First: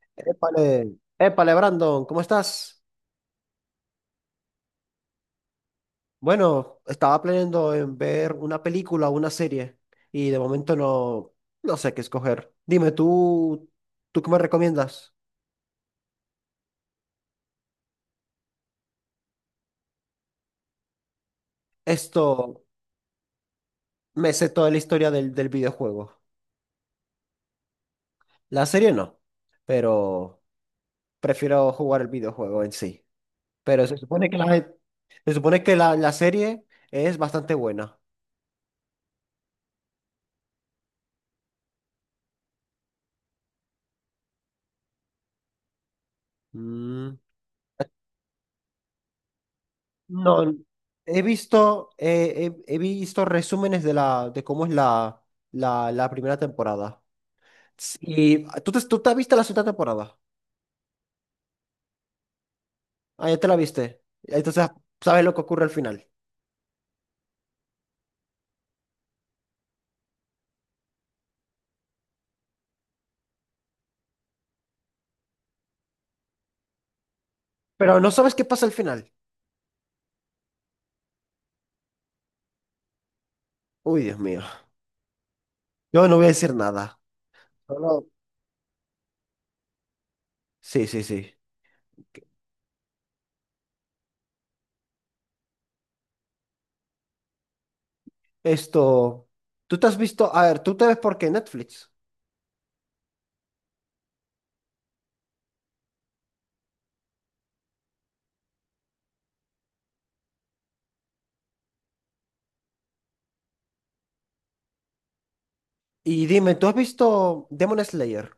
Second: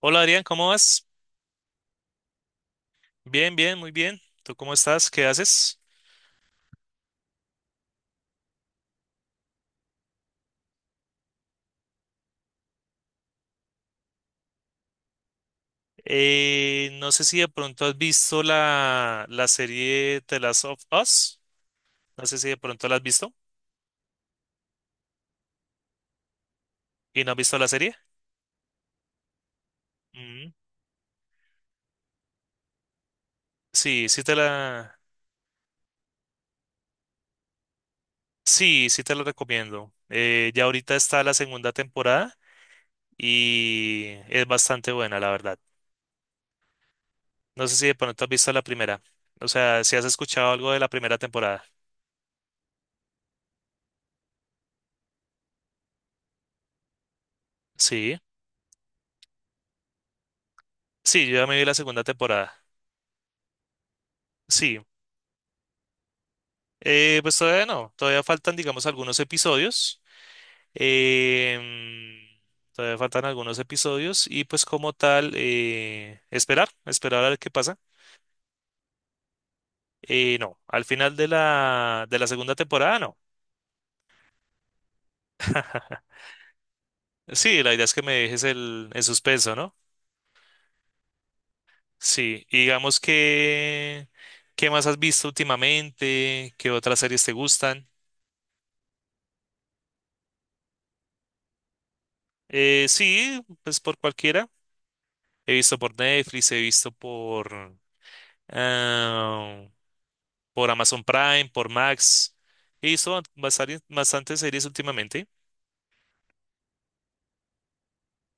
Hola Adrián, ¿cómo Épale, vas? épale, Brandon, ¿cómo estás? Bien, bien, muy bien. ¿Tú cómo estás? ¿Qué haces? Bueno, estaba planeando en ver una película o una serie y de momento no, no sé qué escoger. Dime, ¿tú qué me recomiendas? No sé si de pronto has visto la serie The Last of Us. Esto, No sé si de pronto la has visto me sé toda la historia del videojuego. y no has visto la serie. La serie no, pero Mm. prefiero jugar el videojuego en sí. Pero Sí, sí te se supone que la serie es bastante buena. sí, sí te la recomiendo. Ya ahorita está la segunda temporada y es bastante buena, la verdad. Mm. No sé si de pronto has visto la primera. O sea, si has escuchado No, algo de la primera he temporada. visto, he visto resúmenes de cómo es la primera temporada. Sí, Y tú te viste la segunda temporada. sí, yo ya me vi la segunda temporada. Ah, ya te la viste. Entonces Sí. sabes lo que ocurre al final. Pues todavía no, todavía faltan, digamos, algunos episodios. em, Todavía faltan algunos episodios y pues como tal, esperar, esperar a ver qué pasa. Pero no sabes qué pasa al final. No, al final de de la segunda temporada, no. Uy, Dios mío. Yo no voy a decir nada. Sí, la idea es que Solo- me dejes el suspenso, ¿no? Sí, sí, sí. Sí, y digamos que, ¿qué más has visto últimamente? ¿Qué otras series te gustan? Esto, tú te has visto, a ver, tú te ves por qué Netflix. Sí, pues por cualquiera. He visto por Netflix, he visto por... ah, por Amazon Prime, por Max. He visto bastante, bastantes series últimamente. Y dime, ¿tú has visto Demon Slayer?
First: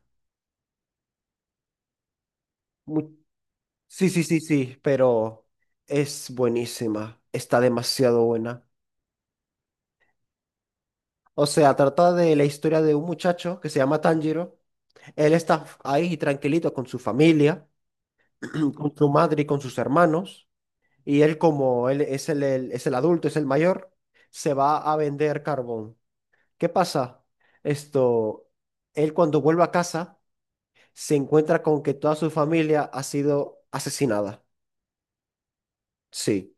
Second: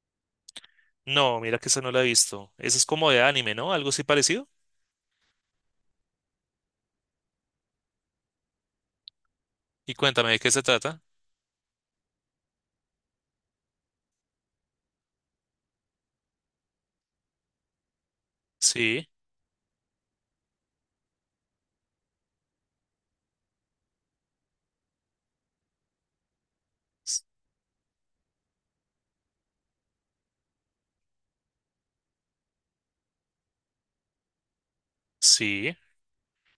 No, mira que esa no la he visto. Esa es como de anime, ¿no? Algo así Sí, sí, sí, parecido. sí, pero es buenísima, está demasiado buena. Y cuéntame de qué se trata. O sea, trata de la historia de un muchacho que se llama Tanjiro. Él está ahí tranquilito con su familia, con Sí, su madre y con sus hermanos. Y él, como él es el adulto, es el mayor, se va a vender carbón. ¿Qué s- pasa? Esto, él cuando vuelve a casa se encuentra con que toda su familia ha sido asesinada. sí, Sí.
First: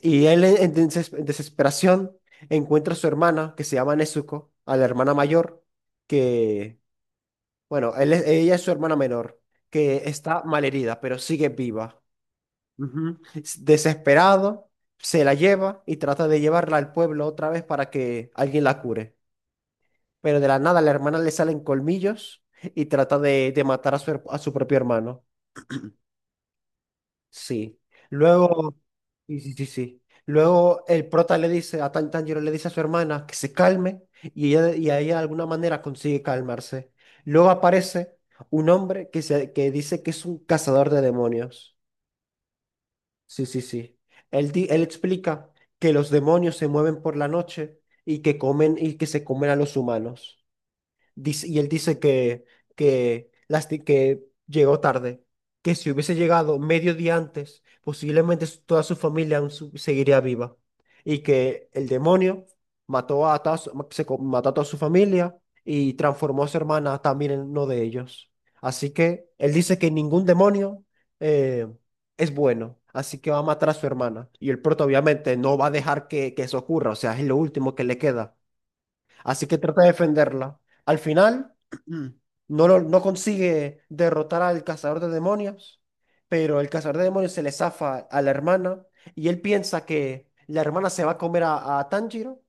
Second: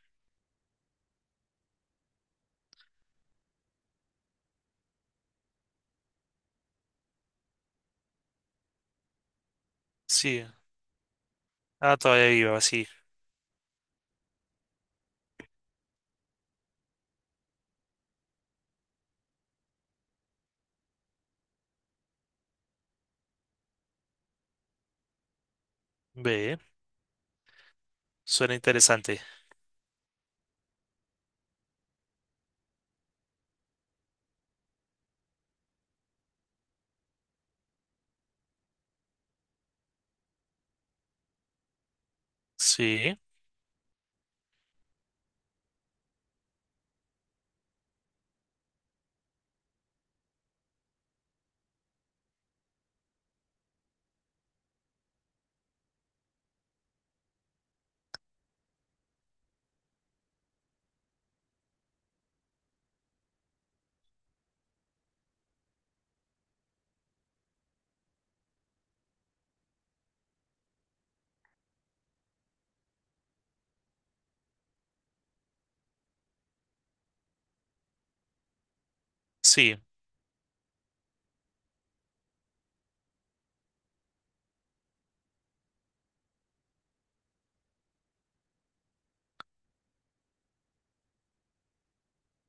Y él en desesperación encuentra a su hermana, que se llama Nezuko, a la hermana mayor, que, bueno, ella es su hermana menor, que está sí. malherida, pero sigue Ah, viva. todavía viva, sí. Ujú. Desesperado, se la lleva y trata de llevarla al pueblo otra vez para que alguien la cure. Pero de la nada a la hermana le salen colmillos y trata de matar a su propio hermano. Ve, Sí. suena Luego, interesante. sí, sí, sí, sí. Luego el prota le dice, a Tan- Tanjiro le dice a su hermana que se calme y ella de alguna manera consigue calmarse. Luego aparece un hombre que dice que es un cazador de demonios. Sí, Sí, sí, sí. Él explica que los demonios se mueven por la noche y que comen y que se comen a los humanos. Y él dice que llegó tarde, que si hubiese llegado medio día antes, posiblemente toda su familia aún seguiría viva. Y que el demonio mató a toda su familia y transformó a su hermana también en uno de ellos. Así que él dice que ningún demonio eh, es bueno, así que va a matar a su hermana. Y el prota obviamente no va a dejar que eso ocurra, o sea, es lo último que le queda. Así que sí. trata de defenderla. Al final, no consigue derrotar al cazador de demonios, pero el cazador de demonios se le zafa a la hermana y él piensa que la hermana se va a comer a Tanjiro,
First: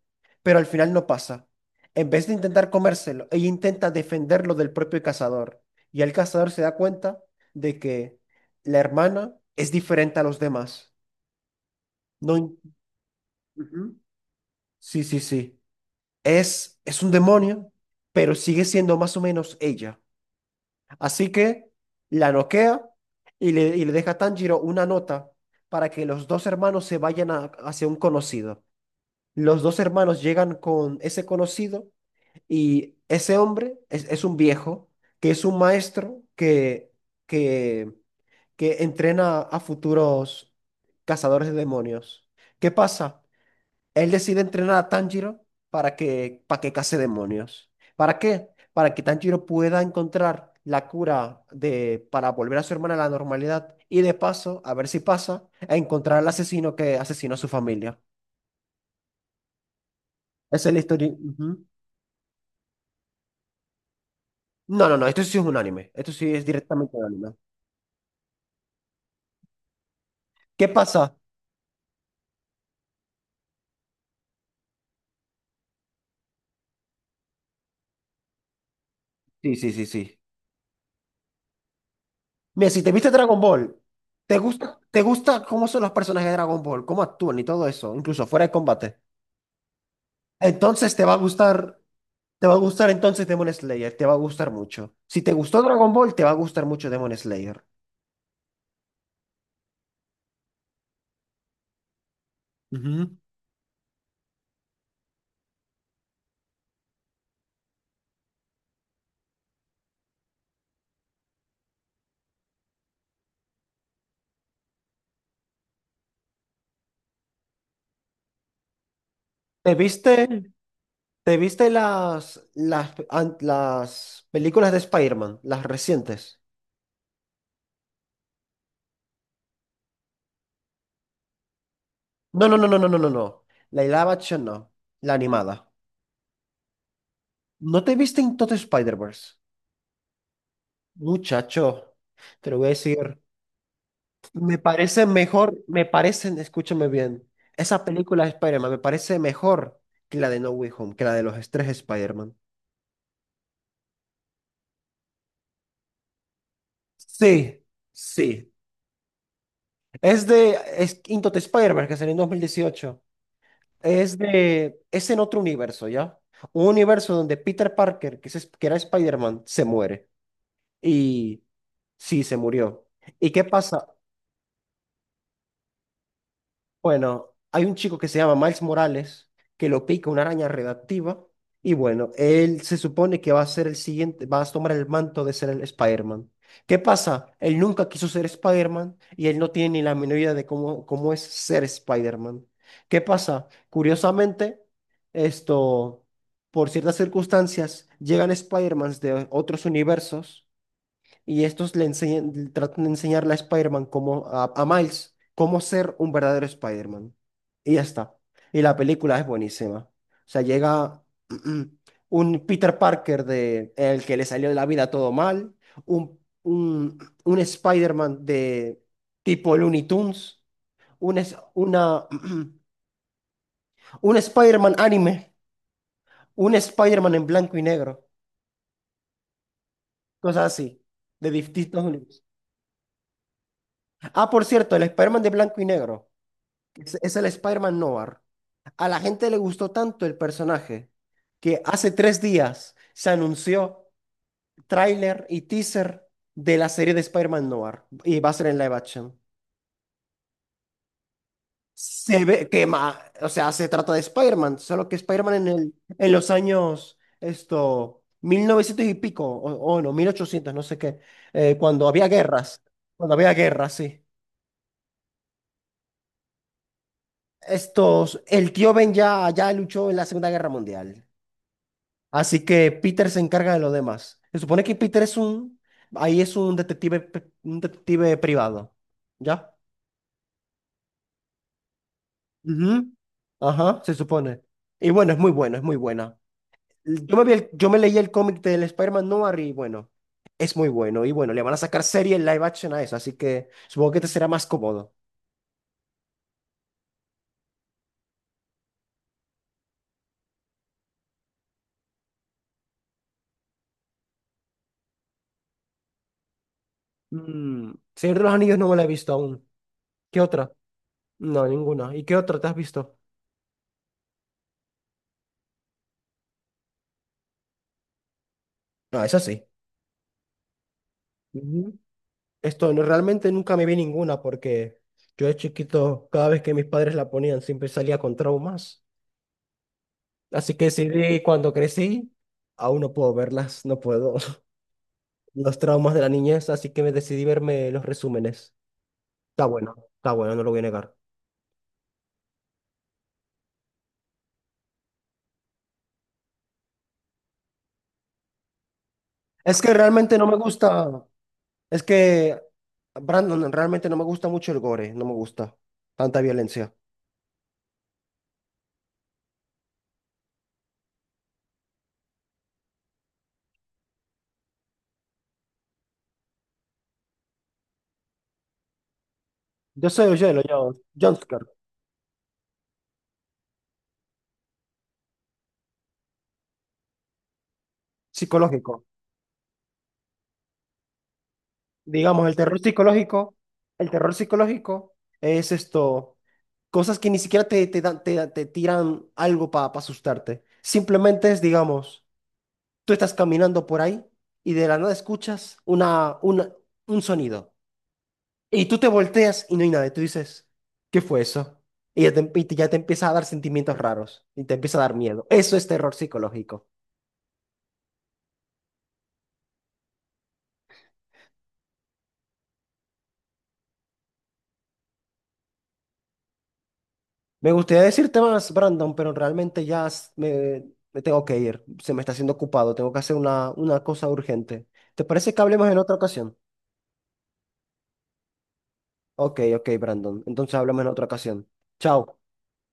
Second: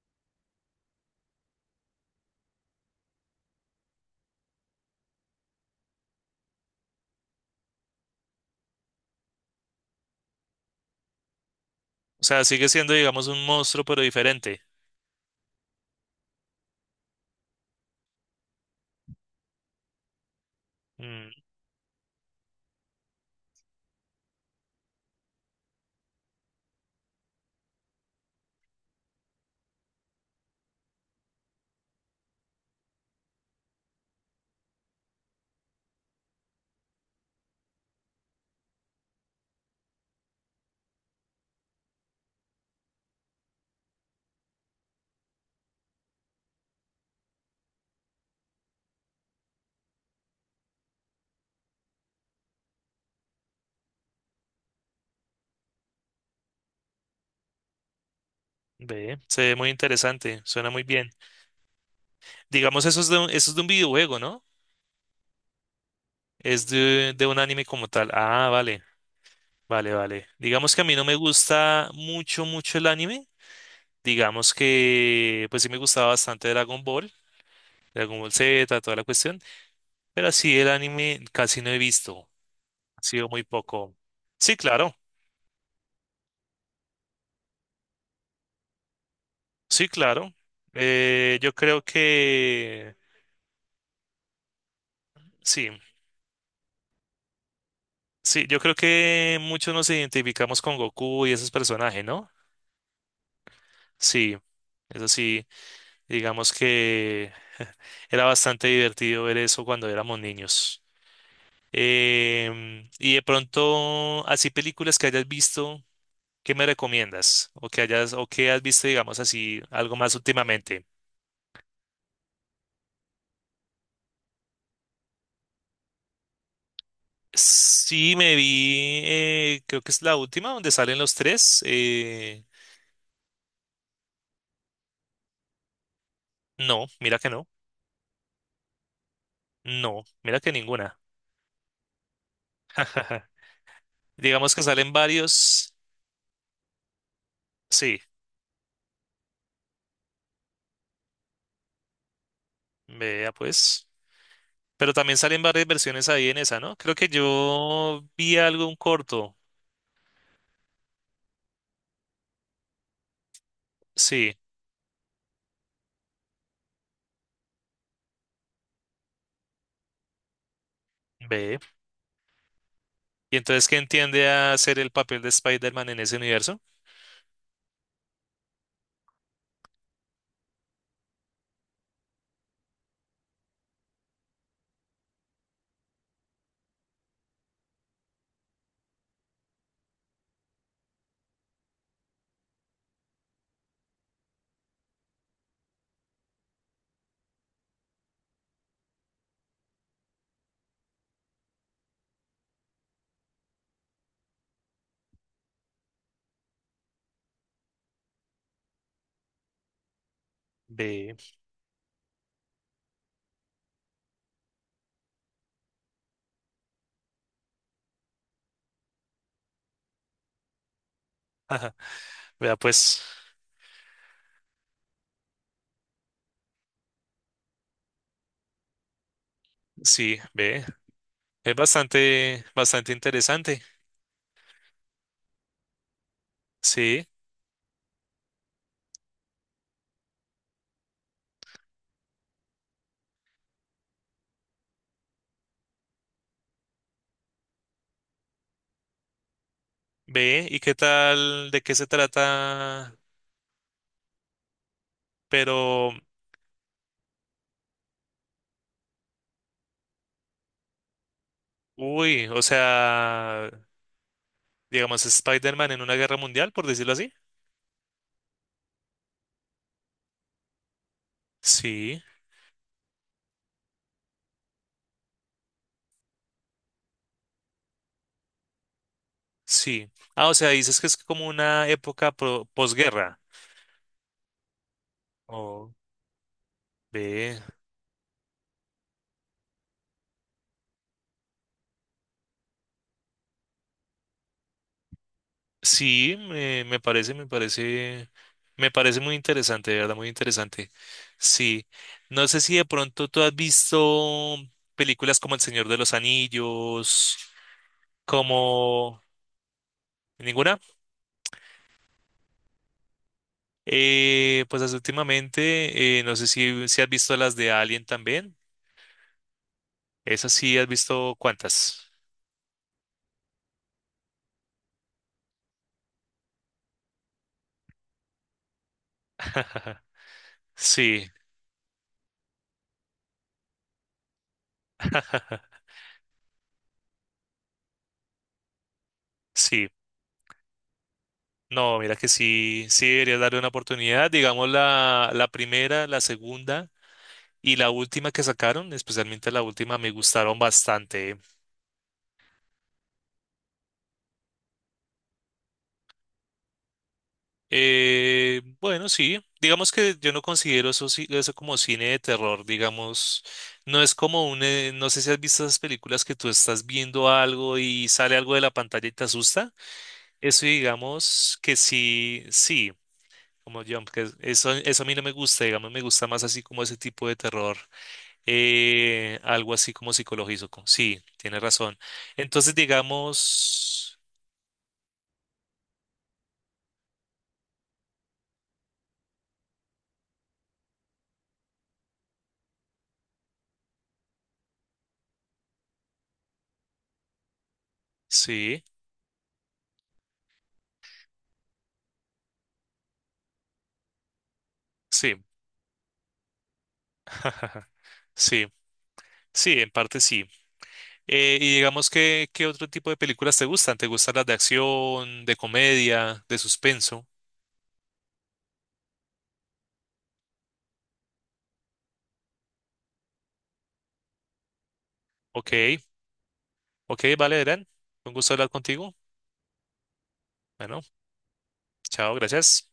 pero al final no pasa. En vez de intentar comérselo, ella intenta defenderlo del propio cazador. Y el cazador se da cuenta de que la hermana es diferente a los demás. O No, sea, sigue siendo, digamos, un monstruo, Ujú. pero diferente. Sí, sí, sí. Es un demonio, pero sigue siendo más o menos ella. Así Mm, que la noquea y le deja a Tanjiro una nota para que los dos hermanos se vayan hacia un conocido. Los dos hermanos llegan con ese conocido y ese hombre es un viejo, que es un maestro que, que entrena a futuros cazadores de demonios. ¿Qué pasa? Él decide entrenar a Tanjiro para que case demonios. ¿Para qué? Para que Tanjiro pueda encontrar la cura para volver a su hermana a la normalidad y de paso, a ver si pasa, a encontrar al asesino que asesinó a su familia. ve, se ve muy interesante, Esa suena es la muy historia. bien. Ujú. Digamos, eso es de eso es de un videojuego, ¿no? No, no, no, esto sí es un anime. Esto sí es Es directamente un de anime. un anime como tal. Ah, vale, vale, vale. ¿Qué Digamos que a mí no me pasa? gusta mucho, mucho el anime. Digamos que, pues sí me gustaba bastante Dragon Ball, Dragon Ball Z, toda la cuestión. Sí, sí, sí, sí. Pero así el anime casi no he visto. Mira, si te Ha viste sido Dragon muy Ball, poco. ¿te Sí, gusta, claro, te gusta cómo son los personajes de Dragon Ball? ¿Cómo actúan y todo eso? Incluso fuera de combate. sí, claro. Entonces te va a Eh, yo gustar creo Te va a gustar que, entonces Demon Slayer, te va a gustar mucho. Si te gustó sí, Dragon Ball, te va a gustar mucho Demon Slayer. sí, yo creo que muchos nos identificamos con Goku y esos personajes, ¿no? Ujú. Sí, eso sí. Digamos que era bastante divertido ver eso cuando éramos niños. Y de pronto, así películas que hayas visto, ¿qué me recomiendas? O que hayas, o que has visto, digamos así, ¿Te algo viste, más últimamente. te viste las películas de Spider-Man, las recientes? Sí, me vi, creo que es la última donde salen los tres. No, no, no, no, no, no, no, no. La live action no, la animada. No, mira que no. ¿No te viste en todo Spider-Verse? No, mira que ninguna. Muchacho, te lo voy a decir. Digamos Me que salen parece mejor, varios. me parecen, escúchame bien, esa Sí, película de Spider-Man me parece mejor que la de No Way Home, que la de los tres Spider-Man. vea pues. Pero también salen varias versiones ahí en esa, ¿no? Creo que Sí, yo vi sí. algo, un corto. Es Into the Spider-Man, que salió en 2018. Es Sí, de, es en otro universo, ¿ya? Un universo donde Peter Parker, que era Spider-Man, se muere. Y ve. sí, se murió. ¿Y ¿Y qué entonces qué pasa? entiende a hacer el papel de Spider-Man en ese universo? Bueno, hay un chico que se llama Miles Morales que lo pica una araña redactiva y bueno, él se supone que va a ser el siguiente, va a tomar el manto de ser el Spider-Man. ¿Qué pasa? Él nunca quiso ser Spider-Man y él no tiene ni la menor idea de cómo es ser Spider-Man. ¿Qué pasa? Curiosamente, esto, por ciertas circunstancias, llegan Spider-Mans de otros universos y estos le enseñan, le tratan de enseñarle a Spider-Man cómo, a Miles, cómo ser un verdadero Spider-Man. Y ya está. Y la película es buenísima. O sea, llega Ve. un Peter Parker de el que le salió de la vida todo mal, un, un, un Spider-Man de tipo Looney Tunes, un, es- Ajá. una, Vea, pues, un Spider-Man anime, un Spider-Man en blanco y negro, sí, cosas ve. así, de Es distintos universos. bastante, bastante interesante. Ah, por cierto, el Spider-Man de blanco y negro. Es, Sí, es el Spider-Man Noir. A la gente le gustó tanto el personaje que hace 3 días se anunció tráiler y teaser de la serie de Spider-Man Noir y va a ser en live action. ve. ¿Y qué tal? ¿De qué se Se ve que, trata? O sea, se trata de Spider-Man, solo que Spider-Man en el, Pero, en los años, 1900 y pico, o no, 1800 no sé qué, eh, cuando había uy, o guerras, cuando había sea, guerras, sí. digamos, Spider-Man en una guerra mundial, por decirlo así. El tío Ben ya luchó en la Segunda Guerra Mundial. Sí, Así que Peter se encarga de los demás. Se supone que Peter ahí es un detective, un detective privado. ¿Ya? sí. Ah, o sea, dices que es como una época Ujú. posguerra. Ajá, se supone. Y bueno, es Oh, muy buena. Yo me vi ve. el- yo me leí el cómic del Spider-Man Noir y bueno, es muy bueno. Y bueno, le van a sacar serie en live action a eso, así que supongo que te será más cómodo. Sí, me parece muy interesante, de verdad, muy interesante. Sí. No sé si de pronto tú has visto películas como El Señor de los Anillos, Señor de los Anillos no me la he como visto aún. ¿Qué otra? ninguna. No, ninguna. ¿Y qué otra te has visto? Pues últimamente, no sé si has visto las de Alien también. No, esa sí. Esas sí, has visto Ujú. cuántas. Esto no, realmente nunca me vi ninguna porque yo de chiquito, cada vez que mis padres la ponían, siempre salía con traumas. Así que Sí, decidí cuando crecí, aún no puedo verlas, no puedo. Los traumas de la niñez, así que me decidí verme los resúmenes. Sí. Está bueno, no lo voy a negar. No, mira que sí, sí deberías darle una oportunidad. Digamos la primera, la segunda. Y la última que sacaron, especialmente la Es que última, me realmente no me gustaron gusta, bastante. es que, Brandon, realmente no me gusta mucho el gore, no me gusta tanta violencia. Bueno, sí, digamos que yo no considero eso, eso como cine de terror, digamos, no es como un, no sé si has visto esas películas que tú estás viendo algo y sale algo de la pantalla y te asusta. Yo soy Oyelo, Eso yo, digamos jumpscare, que sí, sí, como yo, eso, eso a mí no me gusta, digamos, me gusta más así como ese tipo de terror, psicológico. Algo así como psicológico, sí, tienes razón. Digamos, el Entonces, terror psicológico, digamos... el terror psicológico es esto, cosas que ni siquiera te tiran algo para asustarte. Simplemente es, digamos, tú estás caminando por ahí y de la nada escuchas un sonido. Sí, Y tú te volteas y no hay nadie. Tú dices, ¿qué fue eso? Y ya te empieza a dar sentimientos raros y te empieza a dar sí, miedo. Eso es terror psicológico. sí, sí, en parte sí. Y digamos que, ¿qué otro tipo de películas te gustan? ¿Te gustan las de acción, de comedia, de suspenso? Me gustaría decirte más, Brandon, pero realmente ya me tengo que ir. Se me está haciendo ocupado. Tengo que hacer una cosa urgente. ¿Te parece que hablemos en Ok, otra ocasión? ok, vale, Eren, un gusto hablar contigo. Ok, ok, Brandon. Entonces Bueno, hablamos en otra ocasión. chao, Chao. gracias.